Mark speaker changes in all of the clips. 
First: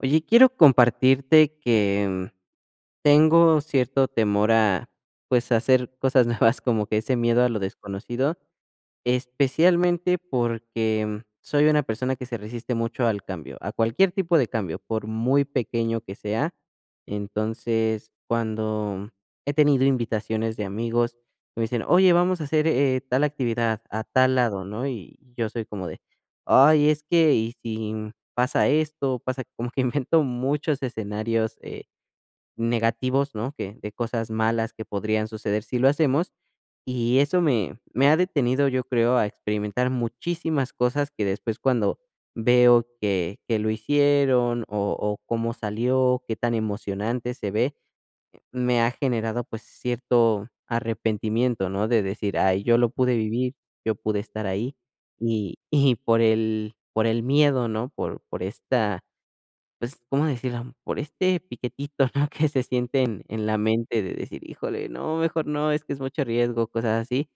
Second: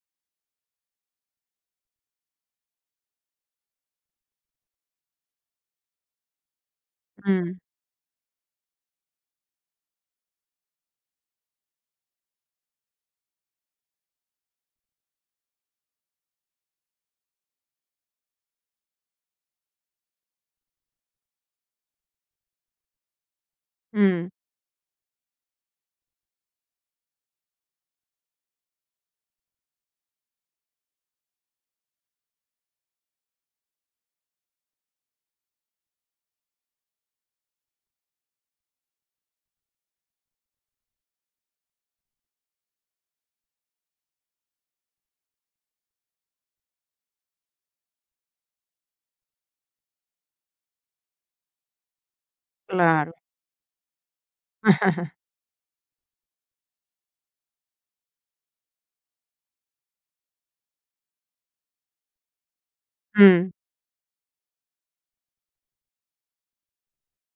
Speaker 1: Oye, quiero compartirte que tengo cierto temor a, pues, hacer cosas nuevas, como que ese miedo a lo
Speaker 2: Mm,
Speaker 1: desconocido. Especialmente porque soy una persona que se resiste mucho al cambio, a cualquier tipo de cambio, por muy pequeño que sea. Entonces, cuando he tenido invitaciones de amigos que me dicen: "Oye, vamos a hacer tal actividad a
Speaker 2: mm,
Speaker 1: tal lado", ¿no? Y yo soy como de: "Ay, es que, ¿y si pasa esto?". Pasa como que invento muchos escenarios negativos, ¿no? Que de cosas malas que podrían suceder si lo hacemos. Y eso me ha detenido, yo creo, a experimentar muchísimas cosas que después, cuando veo que lo hicieron, o cómo salió, qué tan emocionante se ve, me ha generado, pues, cierto arrepentimiento, ¿no? De decir: "Ay, yo lo
Speaker 2: claro.
Speaker 1: pude vivir, yo pude estar ahí". Y por el miedo, ¿no? Por esta, pues, ¿cómo decirlo? Por este piquetito, ¿no? Que se siente en
Speaker 2: Mm,
Speaker 1: la mente, de decir: "Híjole, no, mejor no, es que es mucho riesgo", cosas así,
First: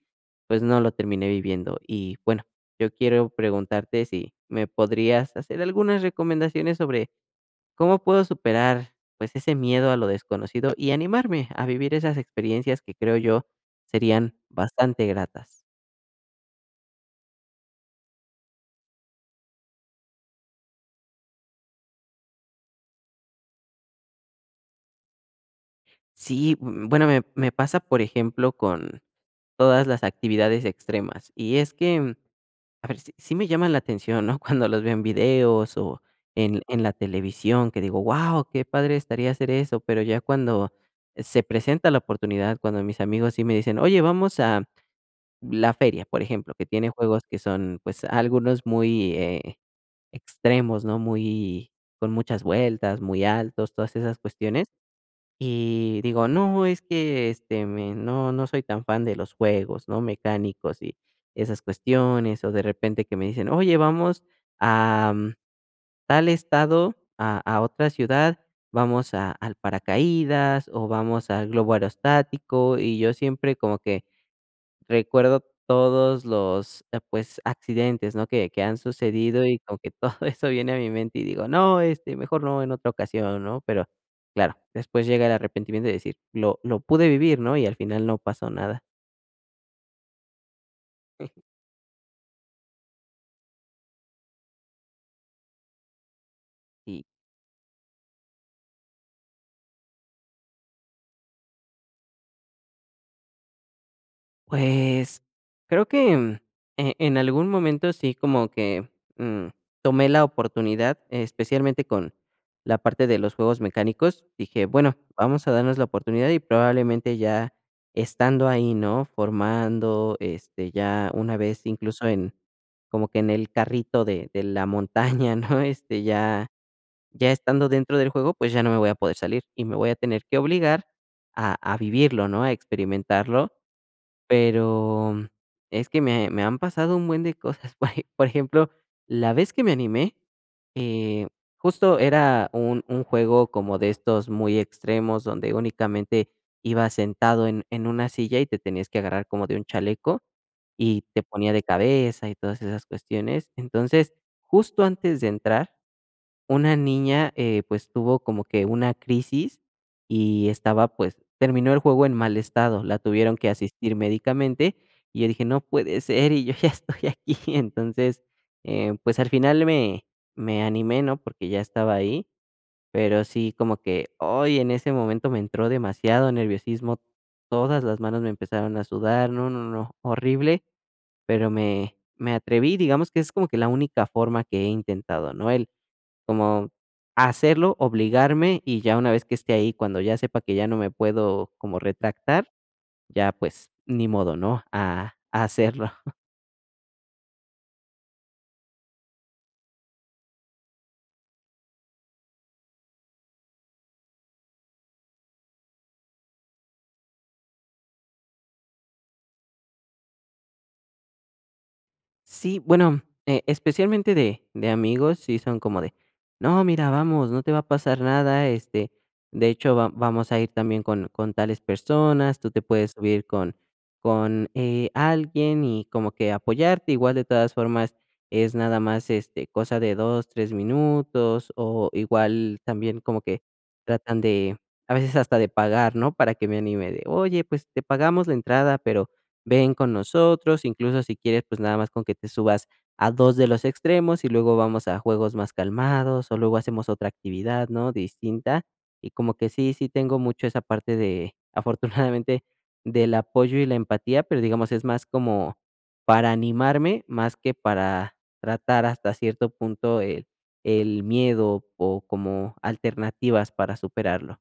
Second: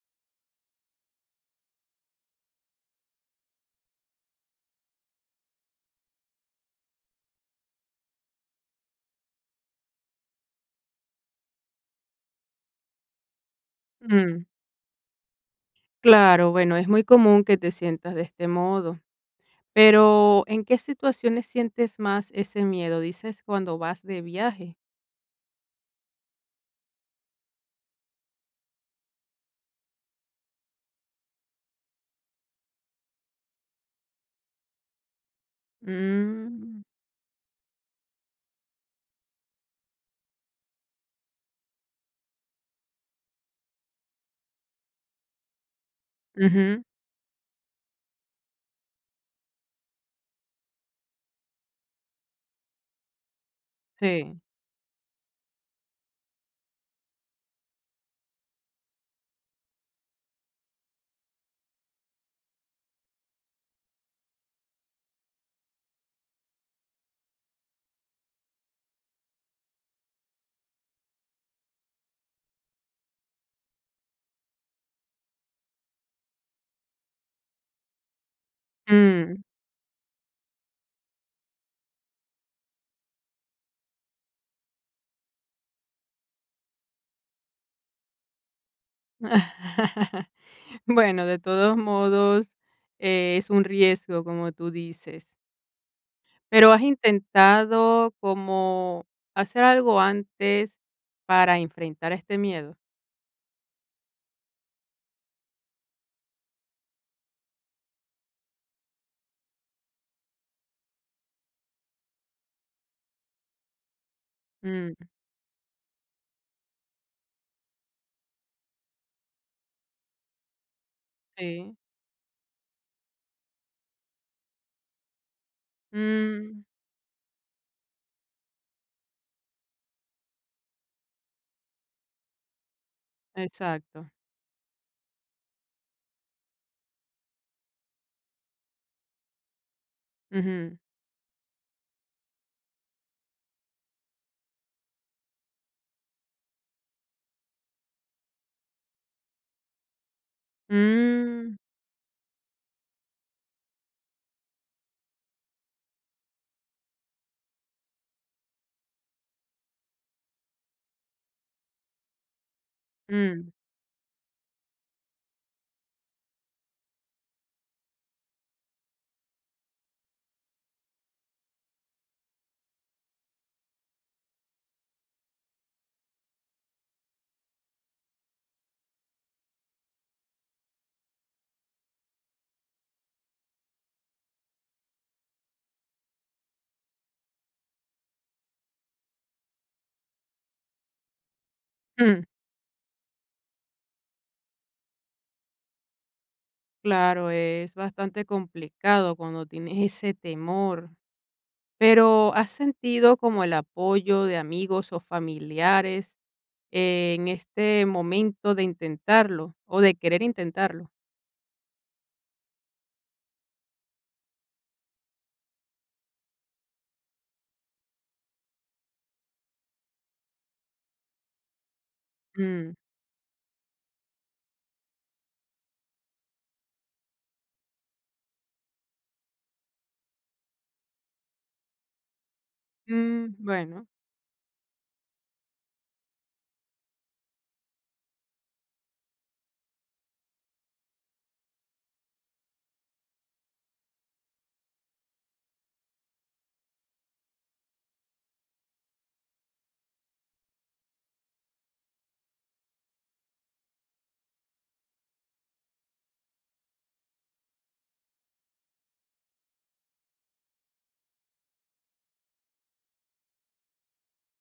Speaker 1: pues no lo terminé viviendo. Y bueno, yo quiero preguntarte si me podrías hacer algunas recomendaciones sobre cómo puedo superar, pues, ese miedo a lo desconocido y animarme a vivir esas experiencias que creo yo serían
Speaker 2: mm,
Speaker 1: bastante gratas.
Speaker 2: claro, bueno, es muy común que te sientas de este modo. Pero, ¿en qué situaciones sientes más ese miedo? Dices cuando vas de viaje.
Speaker 1: Sí, bueno, me pasa, por ejemplo, con todas las actividades extremas, y es que a ver, sí sí me llaman la atención, ¿no? Cuando los veo en videos o en
Speaker 2: Mm,
Speaker 1: en la televisión, que digo: "Guau, qué padre estaría hacer eso". Pero ya, cuando se presenta la oportunidad, cuando mis amigos sí me dicen: "Oye, vamos a la feria", por ejemplo, que
Speaker 2: ujú,
Speaker 1: tiene juegos que son, pues, algunos muy, extremos, ¿no? Muy con muchas vueltas, muy altos, todas esas
Speaker 2: sí.
Speaker 1: cuestiones. Y digo: "No, es que, este, me no no soy tan fan de los juegos, ¿no?, mecánicos y esas cuestiones". O de repente que me dicen: "Oye, vamos a, tal estado, a otra ciudad, vamos a al paracaídas, o vamos al globo aerostático", y yo siempre como que recuerdo todos los, pues, accidentes, ¿no?, que han
Speaker 2: Mm.
Speaker 1: sucedido, y como que todo eso viene a mi mente y digo: "No, este, mejor no, en otra ocasión", ¿no? Pero claro, después llega el arrepentimiento de decir: "Lo pude vivir", ¿no? Y al final no pasó nada.
Speaker 2: Bueno, de todos modos, es un riesgo, como tú dices. Pero, ¿has
Speaker 1: Y
Speaker 2: intentado como hacer algo antes para enfrentar este miedo?
Speaker 1: pues, creo que, en algún momento sí, como que, mm, tomé la oportunidad, especialmente con la parte de los juegos mecánicos. Dije: "Bueno,
Speaker 2: Mm,
Speaker 1: vamos a darnos la oportunidad", y probablemente ya estando ahí, ¿no?, formando, este, ya una vez
Speaker 2: sí.
Speaker 1: incluso en, como que en el carrito de la montaña, ¿no?, este, ya
Speaker 2: Mm,
Speaker 1: ya estando dentro del juego, pues, ya no me voy a poder salir, y me voy a tener que obligar a vivirlo, ¿no?, a experimentarlo.
Speaker 2: exacto.
Speaker 1: Pero es que me han pasado un buen de cosas. Por ejemplo, la vez que me animé,
Speaker 2: Ujú.
Speaker 1: eh, justo era un juego como de estos muy extremos, donde únicamente ibas sentado en una silla y te tenías que agarrar como de un chaleco, y te ponía
Speaker 2: Mm,
Speaker 1: de cabeza y todas esas cuestiones. Entonces, justo antes de entrar, una niña, pues, tuvo como que una crisis y estaba, pues, terminó el juego en mal estado, la tuvieron que
Speaker 2: mm,
Speaker 1: asistir médicamente, y yo dije: "No puede ser, y yo ya estoy aquí". Entonces, pues, al final me animé, ¿no? Porque ya estaba ahí, pero sí, como que, hoy en ese momento me entró demasiado nerviosismo, todas las manos me empezaron a sudar. No, no, no, horrible, pero me atreví. Digamos que es como que la única forma que he intentado, ¿no? El, como, hacerlo, obligarme, y ya una vez que esté ahí, cuando ya sepa que ya no me puedo como
Speaker 2: mm.
Speaker 1: retractar, ya, pues, ni modo, ¿no?, a hacerlo.
Speaker 2: Claro, es bastante complicado cuando tienes ese temor. Pero, ¿has sentido como el apoyo de amigos o familiares en este momento de intentarlo o de querer intentarlo?
Speaker 1: Sí, bueno, especialmente de amigos, sí son como de: "No, mira, vamos, no te va a pasar nada, este, de hecho, va vamos a ir también con tales personas, tú te
Speaker 2: Mm,
Speaker 1: puedes subir con, alguien, y como que apoyarte". Igual, de todas formas, es nada más, este, cosa de 2 3 minutos, o igual también como
Speaker 2: mm,
Speaker 1: que
Speaker 2: bueno,
Speaker 1: tratan de, a veces hasta de pagar, ¿no? Para que me anime, de: "Oye, pues, te pagamos la entrada, pero ven con nosotros, incluso si quieres, pues nada más con que te subas a 2 de los extremos, y luego vamos a juegos más calmados, o luego hacemos otra actividad", ¿no?, distinta. Y como que sí, sí tengo mucho esa parte de, afortunadamente, del apoyo y la empatía, pero, digamos, es más como para animarme, más que para tratar, hasta cierto punto, el miedo, o como alternativas para superarlo.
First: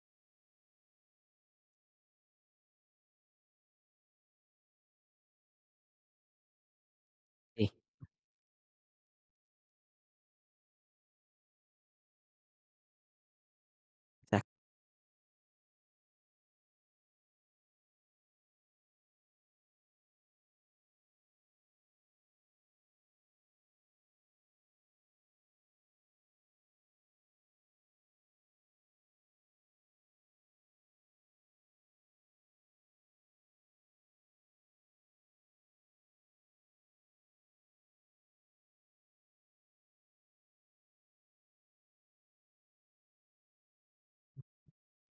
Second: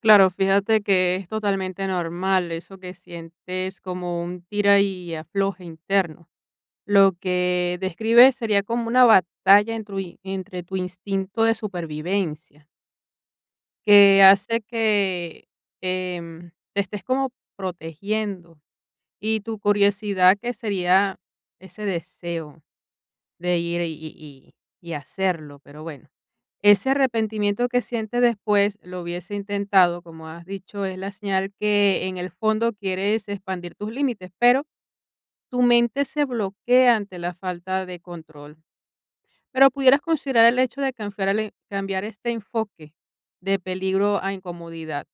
Speaker 2: claro, fíjate que es totalmente normal eso que sientes como un tira y afloje interno. Lo
Speaker 1: Sí,
Speaker 2: que describes sería como una batalla en tu entre tu instinto de supervivencia, que
Speaker 1: exacto,
Speaker 2: hace que te estés como protegiendo y tu curiosidad que sería ese deseo de ir y hacerlo, pero bueno, ese arrepentimiento que sientes después lo hubiese intentado, como has dicho, es la señal que en el fondo quieres expandir tus límites, pero tu mente se bloquea ante la falta de control. Pero, ¿pudieras considerar el hecho de cambiar este enfoque de peligro a incomodidad?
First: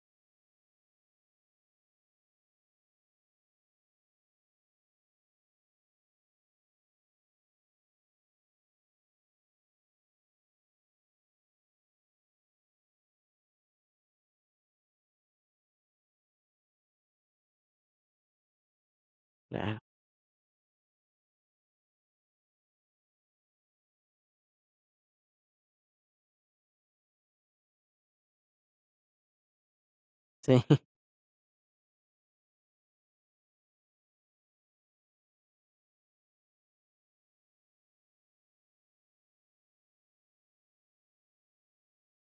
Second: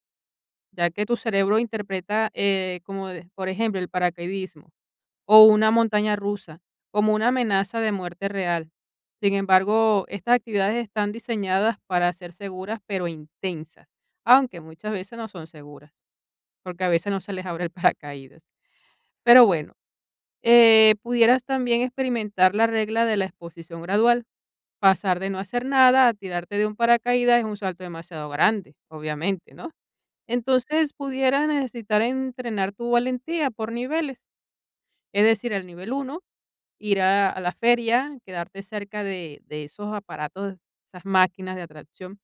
Speaker 2: Ya que tu cerebro interpreta, como de por ejemplo, el paracaidismo o una montaña rusa como una amenaza de muerte real. Sin embargo, estas actividades están diseñadas para ser seguras, pero intensas, aunque muchas veces no son seguras, porque a veces no se les abre el paracaídas. Pero bueno,
Speaker 1: claro.
Speaker 2: pudieras también experimentar la regla de la exposición gradual. Pasar de no hacer nada a tirarte de un paracaídas es un salto demasiado grande, obviamente, ¿no?
Speaker 1: Sí,
Speaker 2: Entonces, pudieras necesitar entrenar tu valentía por niveles, es decir, el nivel uno ir a la feria, quedarte cerca de esos aparatos, esas máquinas de atracción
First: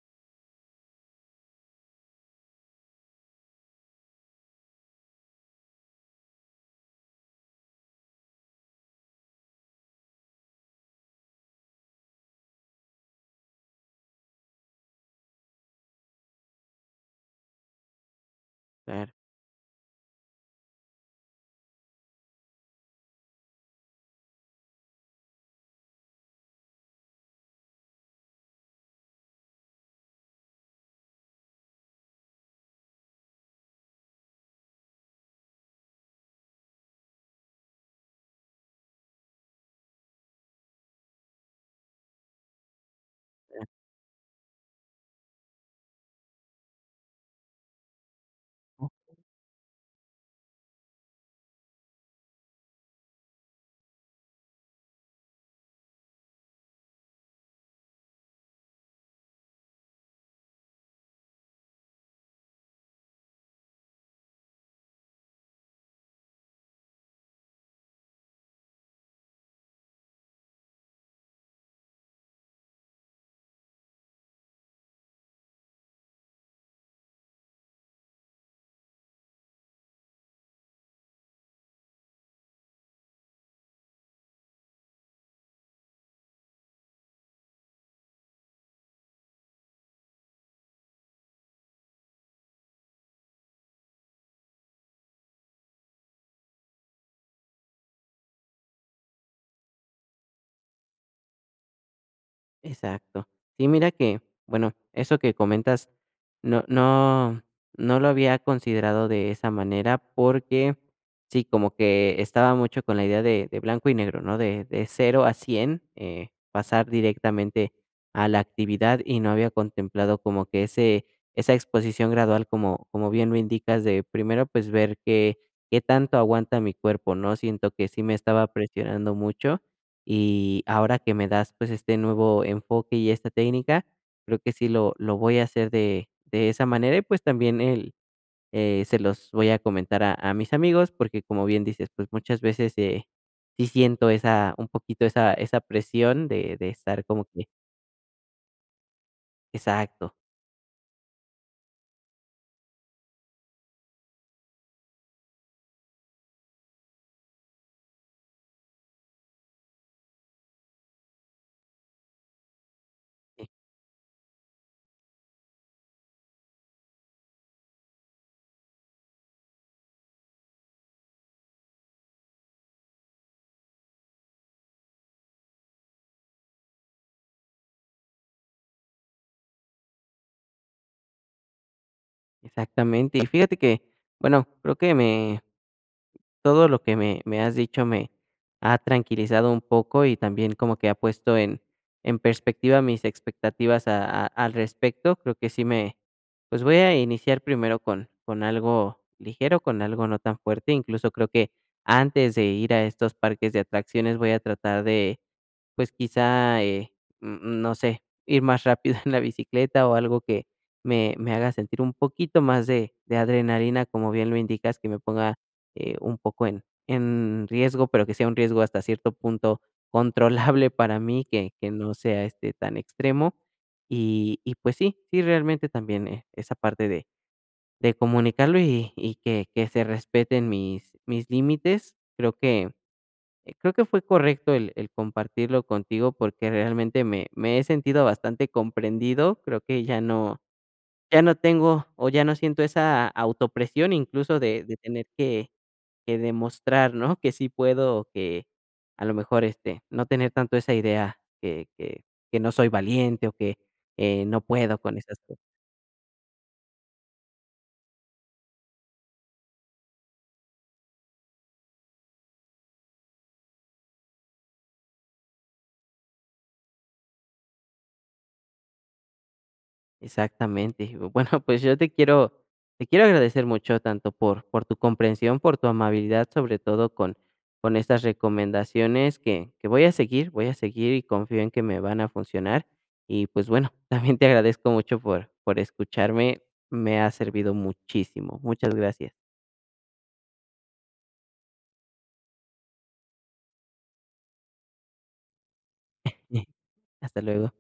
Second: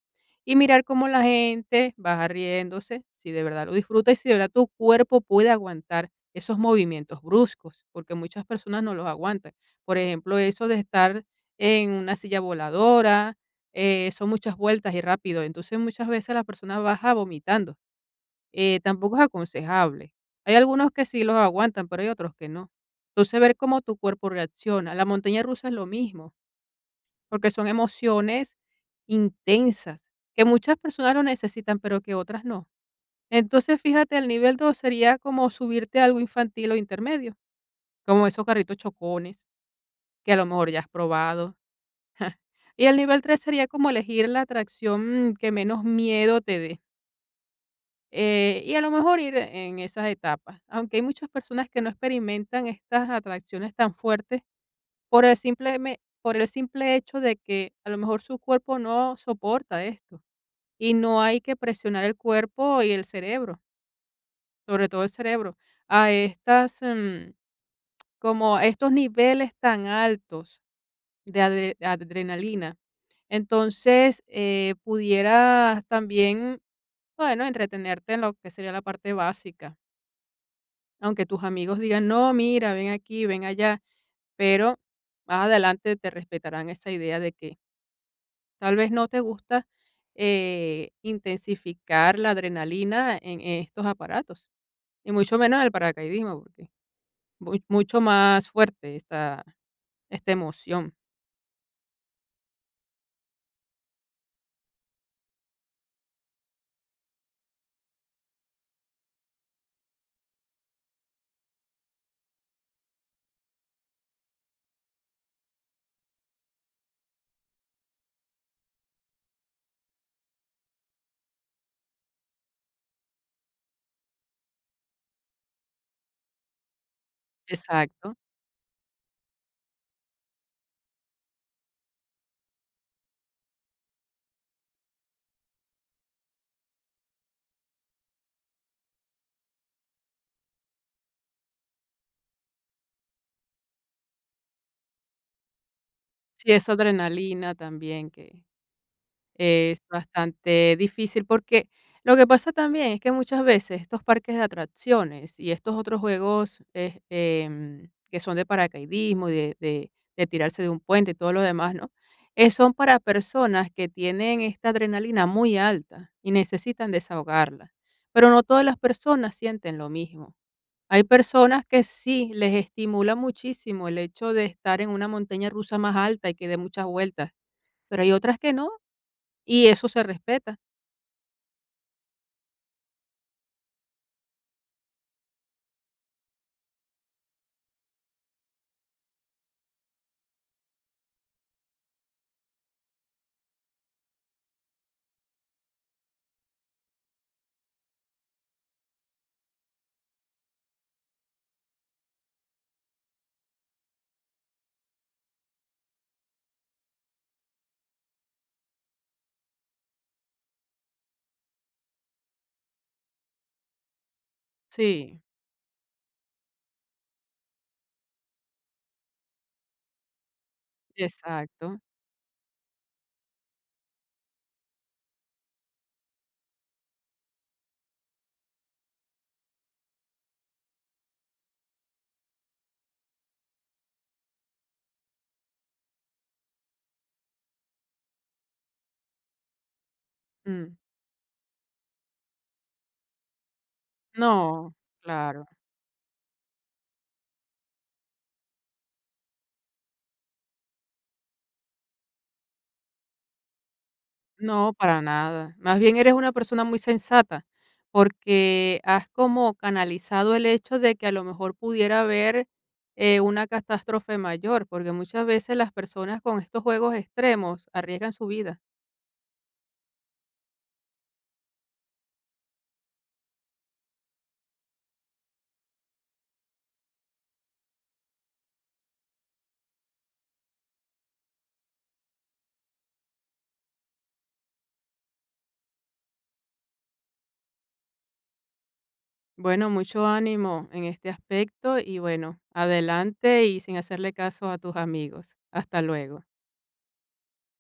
Speaker 2: y mirar cómo la gente va riéndose, si de verdad lo disfruta y si de verdad tu cuerpo puede aguantar esos movimientos bruscos, porque muchas personas no los aguantan. Por ejemplo, eso de estar en una silla voladora, son muchas vueltas y rápido, entonces muchas veces la persona baja vomitando.
Speaker 1: claro.
Speaker 2: Tampoco es aconsejable. Hay algunos que sí los aguantan, pero hay otros que no. Entonces, ver cómo tu cuerpo reacciona. La montaña rusa es lo mismo, porque son emociones intensas, que muchas personas lo necesitan, pero que otras no. Entonces, fíjate, el nivel 2 sería como subirte a algo infantil o intermedio, como esos carritos chocones, que a lo mejor ya has probado. Y el nivel 3 sería como elegir la atracción que menos miedo te dé. Y a lo mejor ir en esas etapas, aunque hay muchas personas que no experimentan estas atracciones tan fuertes por el simple por el simple hecho de que a lo mejor su cuerpo no soporta esto y no hay que presionar el cuerpo y el cerebro, sobre todo el cerebro, a estas como a estos niveles tan altos de adrenalina. Entonces, pudieras también, bueno, entretenerte en lo que sería la parte básica. Aunque tus amigos digan: "No, mira, ven aquí, ven allá", pero más adelante te respetarán esa idea de que tal vez no te gusta, intensificar la adrenalina en estos aparatos, y mucho menos el paracaidismo, porque mu mucho más fuerte esta emoción.
Speaker 1: Exacto. Sí, mira que, bueno, eso que comentas, no, no, no lo había considerado de esa manera, porque sí, como que estaba mucho con la idea de, blanco y negro, ¿no? De 0 a 100, pasar directamente a la actividad, y no había contemplado como que ese, esa exposición gradual, como bien lo indicas, de primero, pues, ver qué, qué tanto aguanta mi cuerpo, ¿no? Siento que sí me
Speaker 2: Exacto.
Speaker 1: estaba presionando mucho, y ahora que me das, pues, este nuevo enfoque y esta técnica, creo que sí lo voy a hacer de esa manera, y, pues, también se los voy a comentar a mis amigos, porque como bien dices, pues, muchas veces, sí siento esa un poquito esa presión
Speaker 2: Sí,
Speaker 1: de
Speaker 2: esa
Speaker 1: estar como que.
Speaker 2: adrenalina también que es
Speaker 1: Exacto,
Speaker 2: bastante difícil porque lo que pasa también es que muchas veces estos parques de atracciones y estos otros juegos que son de paracaidismo y de tirarse de un puente y todo lo demás, ¿no? Son para
Speaker 1: sí,
Speaker 2: personas que tienen esta adrenalina muy alta y necesitan desahogarla. Pero no todas las personas sienten lo mismo. Hay personas que sí les estimula muchísimo el hecho de estar en una montaña rusa más alta y que dé muchas vueltas, pero hay otras que no y eso se respeta.
Speaker 1: exactamente. Y fíjate que, bueno, creo que me todo lo que me has dicho me ha tranquilizado un poco, y también como que ha puesto en perspectiva mis expectativas a al respecto. Creo que sí me pues, voy a iniciar primero con algo ligero, con algo no tan fuerte. Incluso creo que antes de ir a estos parques de atracciones voy a tratar de, pues, quizá, n no sé, ir más rápido en la bicicleta, o algo que me haga sentir un poquito más de adrenalina, como bien lo indicas, que me
Speaker 2: Sí,
Speaker 1: ponga, un poco en riesgo, pero que sea un riesgo, hasta cierto punto, controlable para mí, que
Speaker 2: exacto.
Speaker 1: no sea, este, tan extremo. Y pues sí, sí, realmente también, esa parte de comunicarlo, y que se respeten mis límites. Creo que creo que fue correcto el compartirlo contigo, porque realmente me he sentido bastante comprendido. Creo que ya no
Speaker 2: Mm,
Speaker 1: ya no tengo, o ya no siento esa autopresión, incluso de
Speaker 2: no,
Speaker 1: de tener
Speaker 2: claro,
Speaker 1: que demostrar, ¿no? Que sí puedo, o que a lo mejor, este, no tener tanto esa idea que no soy valiente, o que, no
Speaker 2: no,
Speaker 1: puedo con
Speaker 2: para
Speaker 1: esas cosas.
Speaker 2: nada. Más bien eres una persona muy sensata, porque has como canalizado el hecho de que a lo mejor pudiera haber, una catástrofe mayor, porque muchas veces las personas con estos juegos extremos arriesgan su vida.
Speaker 1: Exactamente. Bueno, pues yo te quiero agradecer mucho, tanto por, tu comprensión, por tu amabilidad, sobre todo con estas recomendaciones que voy a seguir, y confío en que me van a funcionar. Y pues bueno, también te agradezco mucho por, escucharme. Me ha servido muchísimo. Muchas gracias.
Speaker 2: Bueno, mucho ánimo en este aspecto y bueno, adelante y sin hacerle caso a tus amigos. Hasta luego.
Speaker 1: Hasta luego.